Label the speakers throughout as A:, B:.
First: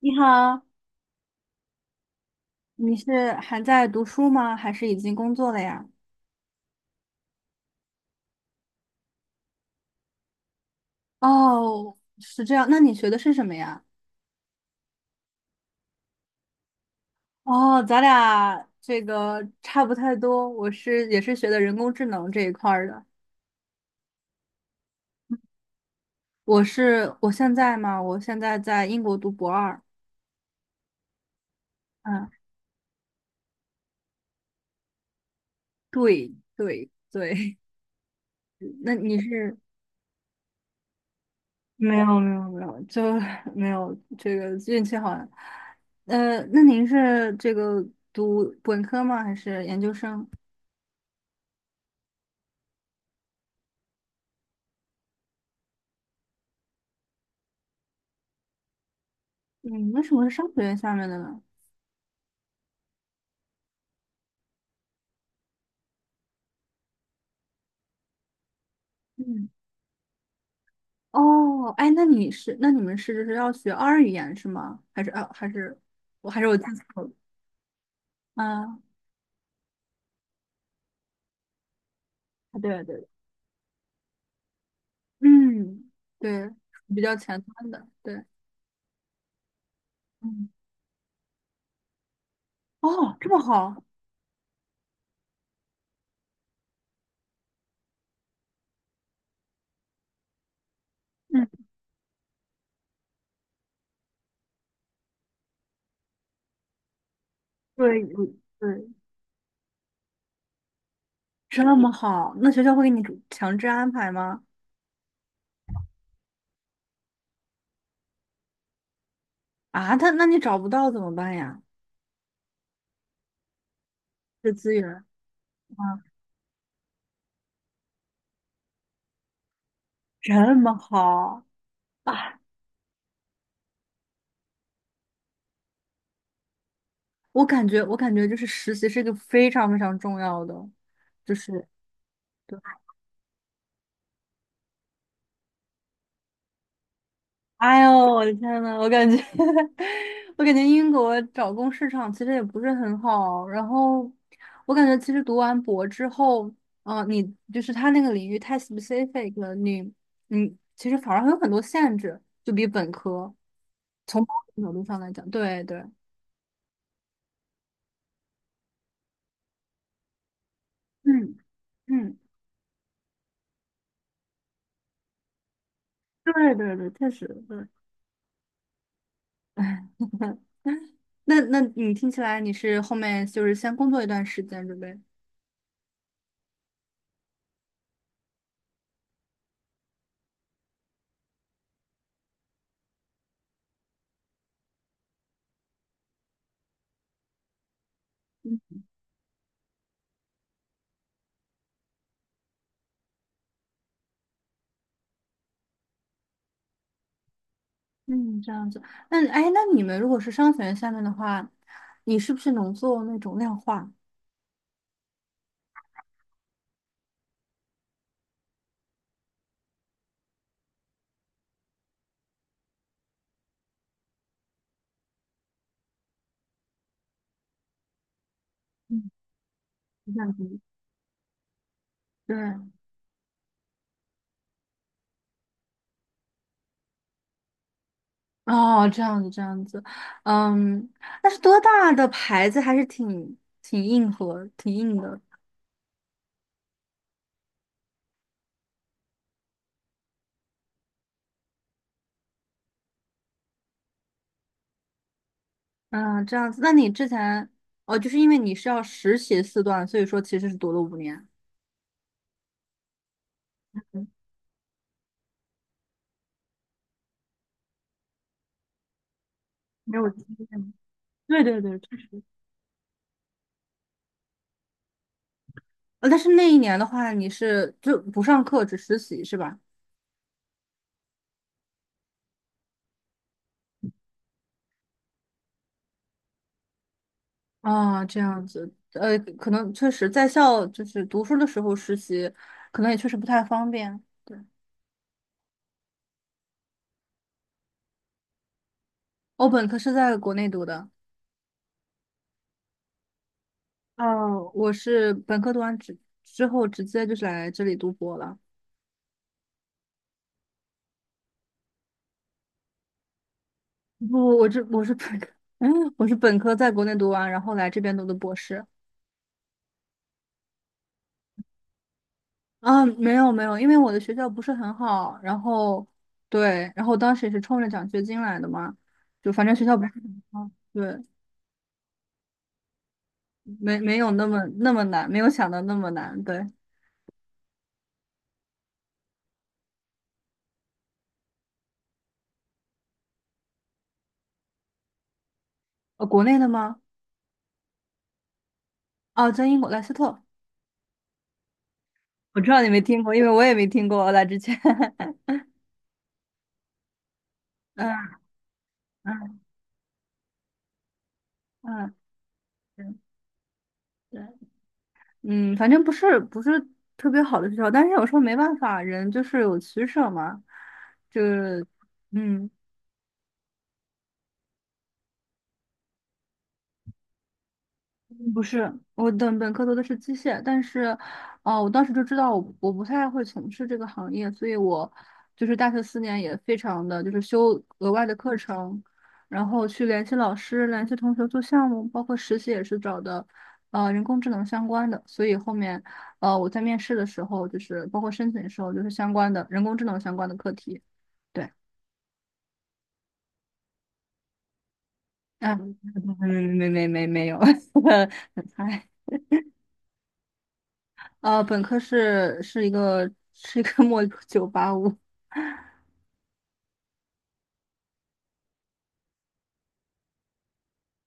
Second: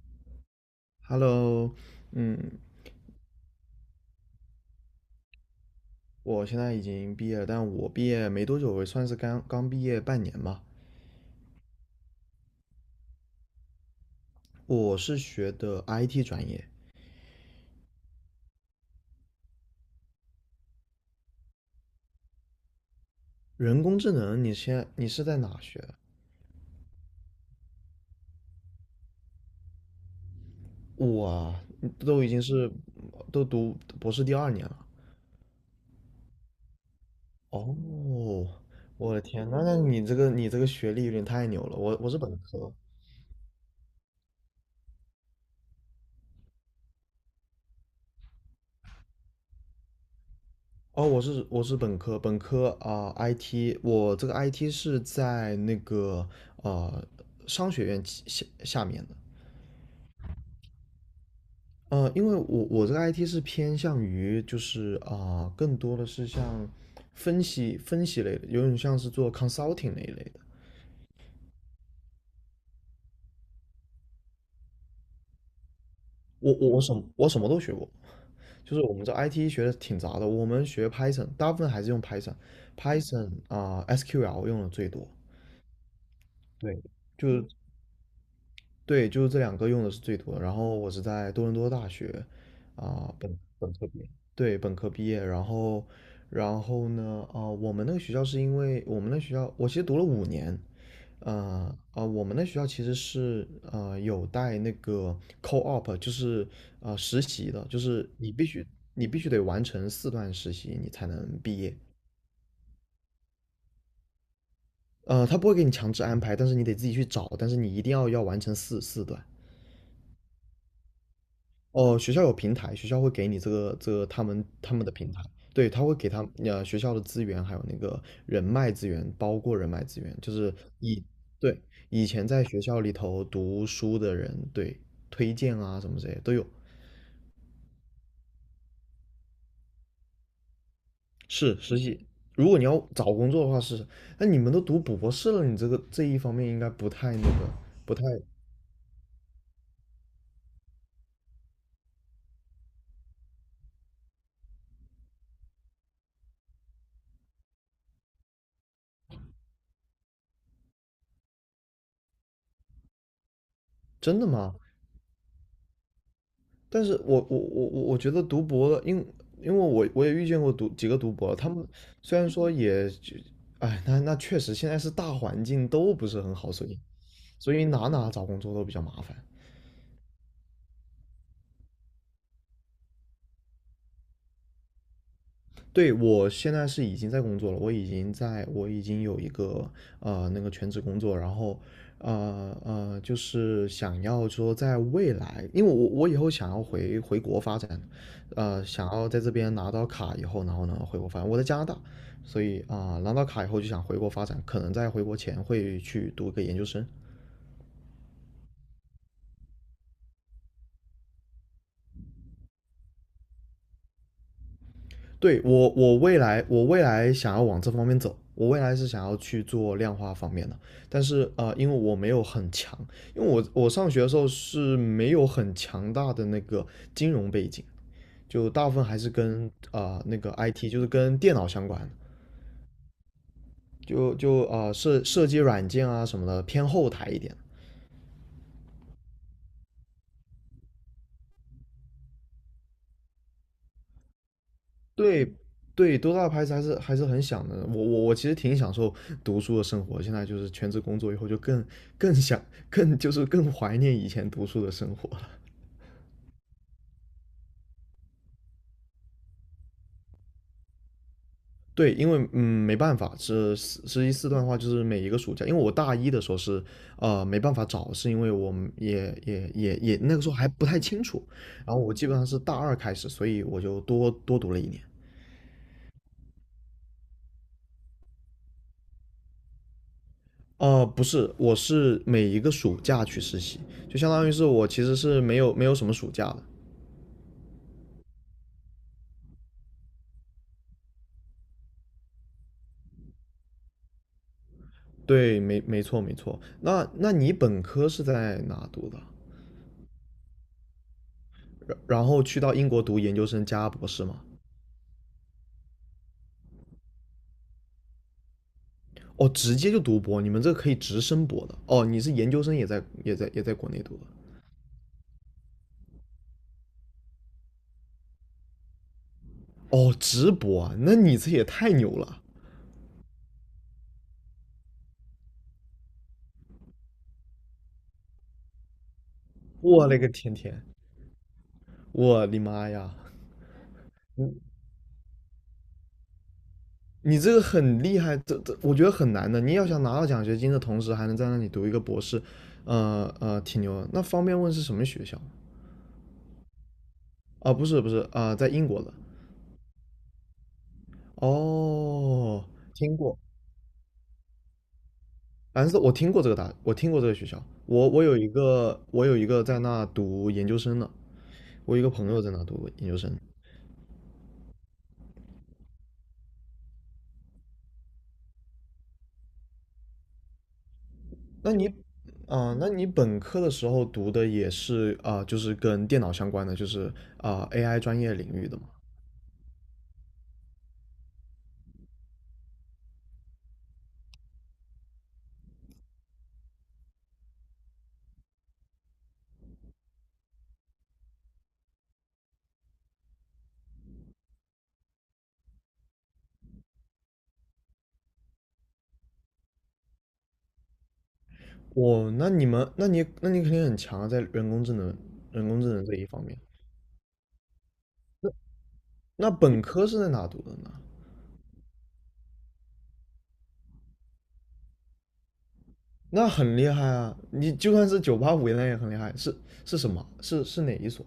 A: 你好，
B: Hello。嗯。
A: 你是还在读书吗？还是已经工作了呀？
B: 我现在已经毕业了，但我毕业没多久，我算是刚刚毕业半年吧。
A: 哦，是这样。那你学的是什么呀？
B: 我是学的 IT 专业，
A: 哦，咱俩这个差不太多。我也是学的人工智能这一块儿的。
B: 人工智能。你现在在哪学的？
A: 我现在嘛，我现在在英国读博二。
B: 我啊都已
A: 嗯，
B: 经是都读博士第二年了。
A: 对对对。
B: 哦，
A: 那
B: 我
A: 你
B: 的天
A: 是
B: 那你这个学历有点太牛 了。我
A: 没
B: 我是
A: 有没
B: 本
A: 有没
B: 科。
A: 有，就没有这个运气好了。那您是这个读本科吗？还是研究生？
B: 哦，我是本科，本科啊，IT，我这个 IT 是在那个呃商学院旗下下面的。
A: 嗯，为什么是商学院下面的呢？
B: 因为我这个 IT 是偏向于就是啊、更多的是像分析分析类的，有点像是做
A: 嗯，
B: consulting 那一类的。
A: 哦，哎，那你是，那你们是就是要学二语言是吗？还是我记错了
B: 我什么都学过，就
A: 啊？
B: 是我们这 IT 学的挺杂的。我们学 Python，大部分还是用
A: 对对对，
B: Python，Python 啊、SQL 用的最多。
A: 嗯，对，
B: 对。
A: 比较
B: 就
A: 前
B: 是
A: 端的，对，
B: 对，就是这两个用的是最多的。
A: 嗯，
B: 然后我是在多伦多大学啊、
A: 哦，这
B: 本
A: 么
B: 本
A: 好，
B: 科毕业。对，本科毕业，然后，呢？啊、我们那个学校是因为我们那学校，我其实读了5年。
A: 嗯，
B: 啊、我们那学校其实是有带那个 co-op，就是实习的，就
A: 对
B: 是
A: 对，
B: 你必须得完成4段实习，你才能毕业。
A: 这么好，那学校会给你主强制安排吗？
B: 他不会给你强制安排，但是你得自己去找，但是你一定要完成四段。
A: 啊，他那你找不到怎么办呀？
B: 哦，学校有平台，学校会给你这个他们
A: 这资
B: 他们
A: 源
B: 的平台。对，他会
A: 啊，
B: 给学校的资源，还有那个人脉资源，包括人脉资源，就
A: 这
B: 是
A: 么
B: 以
A: 好。
B: 对，以前
A: 啊！
B: 在学校里头读书的人。对。推荐啊什么这些都有。
A: 我感觉，我感觉就是实习是一个非常非常重要的，就
B: 是
A: 是
B: 实习，如果你要找工作的话是。那你们都读博士了，你这个这一方面应该不太那个
A: 哎呦，
B: 不太
A: 我的天呐，我感觉，我感觉英国找工市场其实也不是很好。然后，我感觉其实读完博之后，嗯、你就是他那个领域太 specific 了，你其实反而会有很多限制，就比本科
B: 真
A: 从某
B: 的吗？
A: 种角度上来讲，对对，
B: 但是我觉得读博的，因为我也遇见过读几个读博
A: 嗯
B: 的他们
A: 嗯，
B: 虽然说也就，哎，那确实现在是大环境都不是
A: 对
B: 很好，所
A: 对
B: 以
A: 对，确实对。
B: 哪找工作都比较麻烦。
A: 那那你听起来你是后面就是先工作一段时间准备？
B: 对，我现在是已经在工作了，我已经有一个那个全职工作，然后就是想要说在未来，因为我以后想要回国发展。想要在这边拿到卡以后，然后呢回国发展。我在加拿大，所以啊、拿到卡以后就想回国发展，可能在回国前会去读个研究生。
A: 嗯，这样子。那哎，那你们如果是商学院下面的话，你是不是能做那种量化？
B: 对，我未来想要往这方面走，我未来是想要去做量化方面的，但是因为我没有很强，因为我上学的时候是没有很强大的那个金融背景，就大部分还
A: 嗯，
B: 是跟啊
A: 这
B: 那个
A: 样子。
B: IT，就是跟电脑相关的，
A: 对，
B: 就设计软件啊什么的偏后台一点。
A: 哦，这样子，这样子。嗯，但是多大的牌子还是挺硬核、挺硬的。
B: 对对，多大的牌子还是很想的。我其实挺享受读书的生活，现在就是全职工作以后就更更想更就是更怀念以前读书的生活了。
A: 嗯，这样子。那你之前哦，就是因为你是要实习4段，所以说其实是读了5年。
B: 对，因为没办法，是实
A: 嗯，
B: 习四段的话，就是每一个暑假，因为我大一的时候是没办法找，是因为我们
A: 没
B: 也
A: 有
B: 那个
A: 经
B: 时候还不
A: 验。
B: 太清楚，
A: 对对
B: 然
A: 对，
B: 后我基本上是大二开始，所以我就多读了一年。
A: 但是那一年的话，你是就不上课，只实习是吧？
B: 不是，我是每一个暑假去实习，就相当于是我其实是没有什么暑假的。
A: 啊，这样子，可能确实在校就是读书的时候实习，可能也确实不太方便。对，
B: 对，没错没错。那你本科是在哪读的？
A: 我本科是在国内读的，
B: 然后去到英国读研究生加博士吗？
A: 哦，我是本科读完之后直接就是来这里读博了。
B: 哦，直接就读博，你们这个可以直升博的。哦，你是研究生也在国内读的。
A: 不，我是本科，嗯，我是本科在国内读完，然后来这边读的博士。
B: 哦，直博啊，那你这也太牛了！
A: 啊，没有没有，因为我的学校不是很好，然后对，然后当时也是冲着奖学金来的嘛，就反正学校不
B: 我
A: 是
B: 勒个
A: 很
B: 天
A: 好，
B: 天，
A: 对，
B: 我的妈呀！
A: 没有那么
B: 你
A: 那么难，没有想到那么难。对，
B: 你这个很厉害，这我觉得很难的。你要想拿到奖学金的同时，还能在那里读一个博士，挺牛的。那方便问是什么学校吗？
A: 国内的吗？
B: 啊，不是，不是啊，在英国的。
A: 哦，在英国莱斯特，我
B: 哦，
A: 知道你没
B: 听
A: 听过，
B: 过。
A: 因为我也没听过。我来之前，
B: 反正我听过这个学校。我有
A: 嗯
B: 一个，我有一
A: 嗯
B: 个在那读研究生的，我有一个
A: 嗯，
B: 朋友在那读
A: 对
B: 研究生。
A: 对，嗯，反正不是不是特别好的学校，但是有时候没办法，人就是有取舍嘛，就
B: 那
A: 是
B: 你，
A: 嗯，
B: 啊、那你本科的时候读的也是啊、就是跟电脑相关的，就是啊、AI 专业
A: 嗯
B: 领
A: 不
B: 域的嘛？
A: 是，我的本科读的是机械，但是，我当时就知道我不太会从事这个行业，所以我就是大学4年也非常的就是修额外的课程，然后去联系老师、联系同学做项目，包括实习也是找的，人工智能相关的，所以后面，我在面试的时候，就是包括申请的时候，就是相关的人工智能相关的课题，对，
B: 那你肯定很强啊，在人工智
A: 嗯，
B: 能这一方面。
A: 没 没有，很菜。
B: 那本科是在哪读的呢？
A: 本科是是一个 末985。
B: 那很厉害啊！你就算是九八五，那也很厉害。是是什么？是哪一所？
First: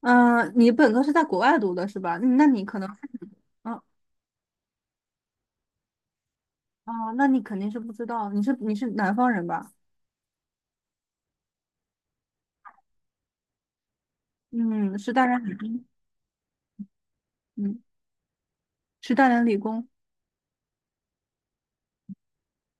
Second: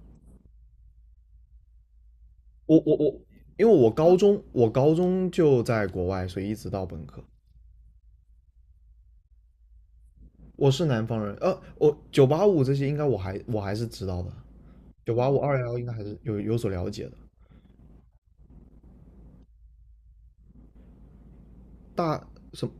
A: 嗯，你本科是在国外读的是吧？那那你可
B: 我
A: 能，
B: 我我，因为
A: 嗯，
B: 我高中就在国外，所以一直到
A: 哦，
B: 本科。
A: 那你肯定是不知道，你是南方人吧？
B: 我是南方人，我九八五这些应该我还是知道的，
A: 嗯，是
B: 九
A: 大
B: 八五
A: 连理
B: 二幺幺
A: 工，
B: 应该还是有所了解的。
A: 嗯，是大连理工，
B: 大什么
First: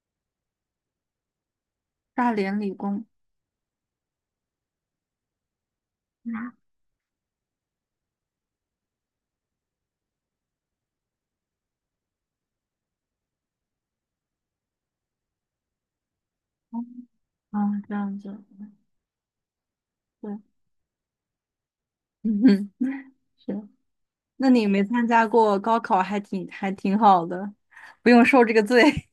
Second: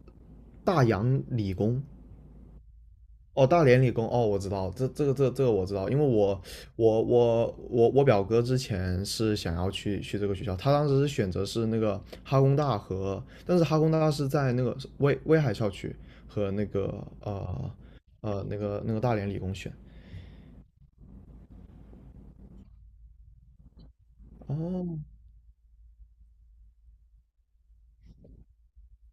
B: 大洋理工
A: 大连理工。
B: 哦，大连理工，哦，我知道，这个我知道，因为
A: 嗯，
B: 我表哥之前是想要去这个学校，他当时是选择是那个哈工大和，但是哈工大是在那个威海校区和那
A: 哦，
B: 个呃
A: 啊，这样子，
B: 那个大连理工选。
A: 对，嗯哼，是。那你没参
B: 哦，
A: 加过高考，还挺好的，不用受这个罪。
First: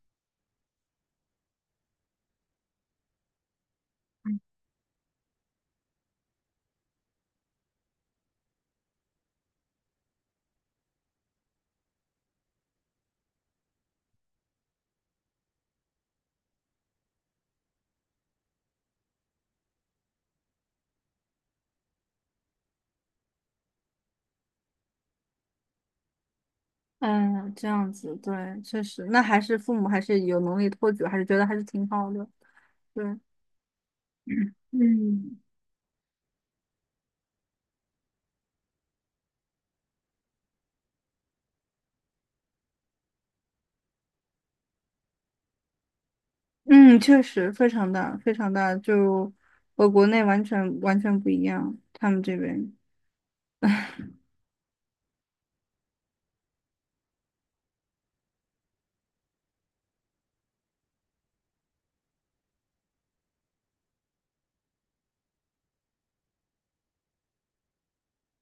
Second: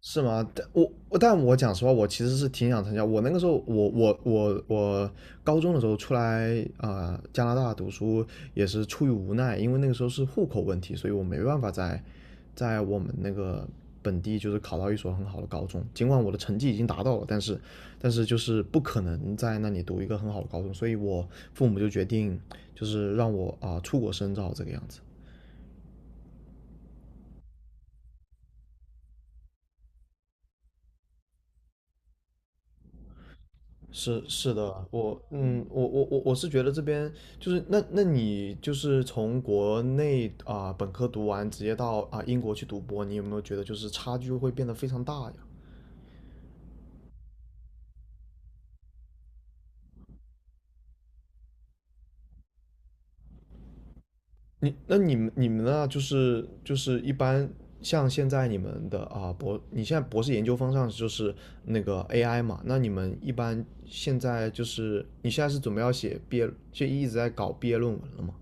B: 是吗？但我讲实话，我其实是挺想参加。我那个时候，我高中的时候出来啊、加拿大读书也是出于无奈，因为那个时候是户口问题，所以我没办法在我们那个本地就是考到一所很好的高中。尽管我的成绩已经达到了，但是就是不可能在那里读一个很好的高中，所以我父母就决定就是让我啊、出国深造这个样子。
A: 嗯，这样子，对，确实，那还是父母还是有能力托举，还是觉得还是挺好的。对，
B: 是是的。我
A: 嗯，
B: 嗯，我我我我是觉得这边就是那你就是从国内啊、本科读完，直接到啊、英国去读博，你有没有觉得就是差距会变得非常大呀？
A: 嗯，确实非常大，非常大，就和国内完全完全不一样，他们这边。
B: 你们呢？就是一般像现在你们的啊、你现在博士研究方向就是那个 AI 嘛？那你们一般现在就是你现在是准备要写毕业，就一直在搞毕业论文了吗？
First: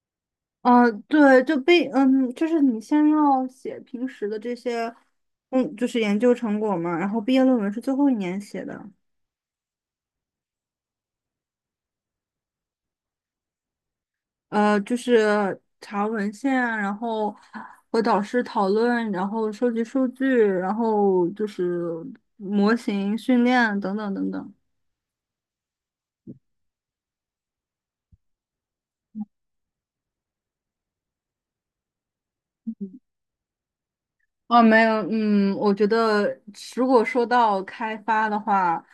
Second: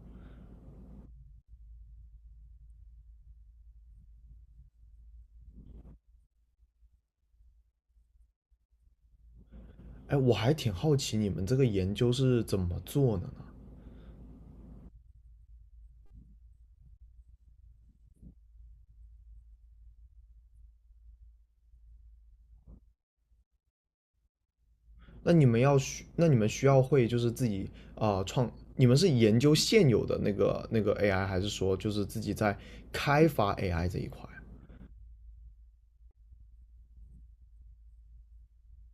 A: 啊，对，就被嗯，就是你先要写平时的这些，嗯，就是研究成果嘛，然后毕业论文是最后一年写的，
B: 哎，我还挺好奇你们这个研究是怎么做的呢？
A: 就是查文献，然后和导师讨论，然后收集数据，然后就是模型训练等等等等。
B: 那你们需要会就是自己啊、创，你们是研究现有的那个 AI，还是说就是自己在开发 AI 这一块啊？
A: 哦，没有，嗯，我觉得如果说到开发的话，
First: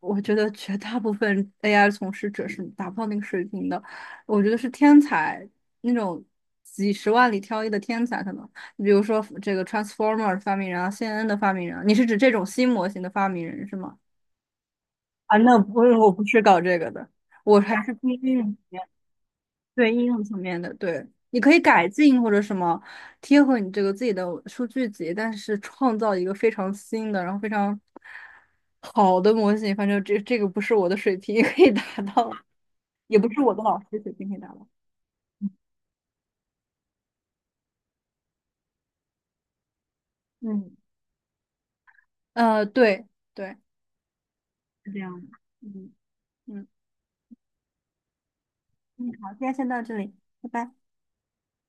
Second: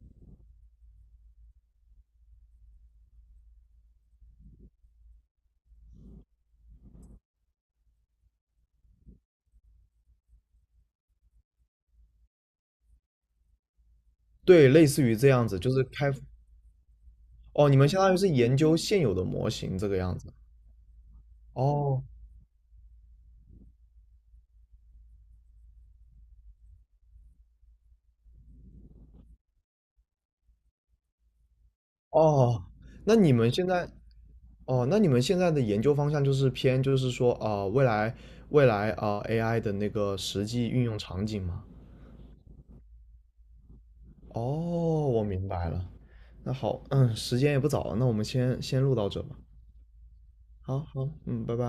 A: 我觉得绝大部分 AI 从事者是达不到那个水平的。我觉得是天才，那种几十万里挑一的天才，可能比如说这个 Transformer 发明人啊，CNN 的发明人啊，你是指这种新模型的发明人是吗？
B: 对，类似于这
A: 啊，
B: 样
A: 那
B: 子，就是
A: 不是，我
B: 开，
A: 不是搞这个的，我
B: 哦，你
A: 还
B: 们
A: 是
B: 相
A: 偏
B: 当于是
A: 应用
B: 研
A: 层
B: 究
A: 面，
B: 现有的模型这
A: 对
B: 个
A: 应
B: 样
A: 用
B: 子。
A: 层面的，对，你可以改
B: 哦
A: 进或者什么，贴合你这个自己的数据集，但是创造一个非常新的，然后非常好的模型，反正这个不是我的水平 可以达到，
B: 哦，那
A: 也不
B: 你
A: 是
B: 们
A: 我的
B: 现
A: 老师
B: 在，
A: 水平可以达到。
B: 哦，那你们现在的研究方向就是偏就是说啊、未来啊、AI 的那个实际
A: 嗯，
B: 运用场景吗？
A: 对对，
B: 哦，
A: 是这样
B: 我
A: 的。
B: 明白了。
A: 嗯
B: 那
A: 嗯
B: 好，时间也不早了，那我们先录到
A: 嗯，
B: 这
A: 好，
B: 吧。
A: 今天先到这里，拜拜。
B: 好好，嗯，拜拜。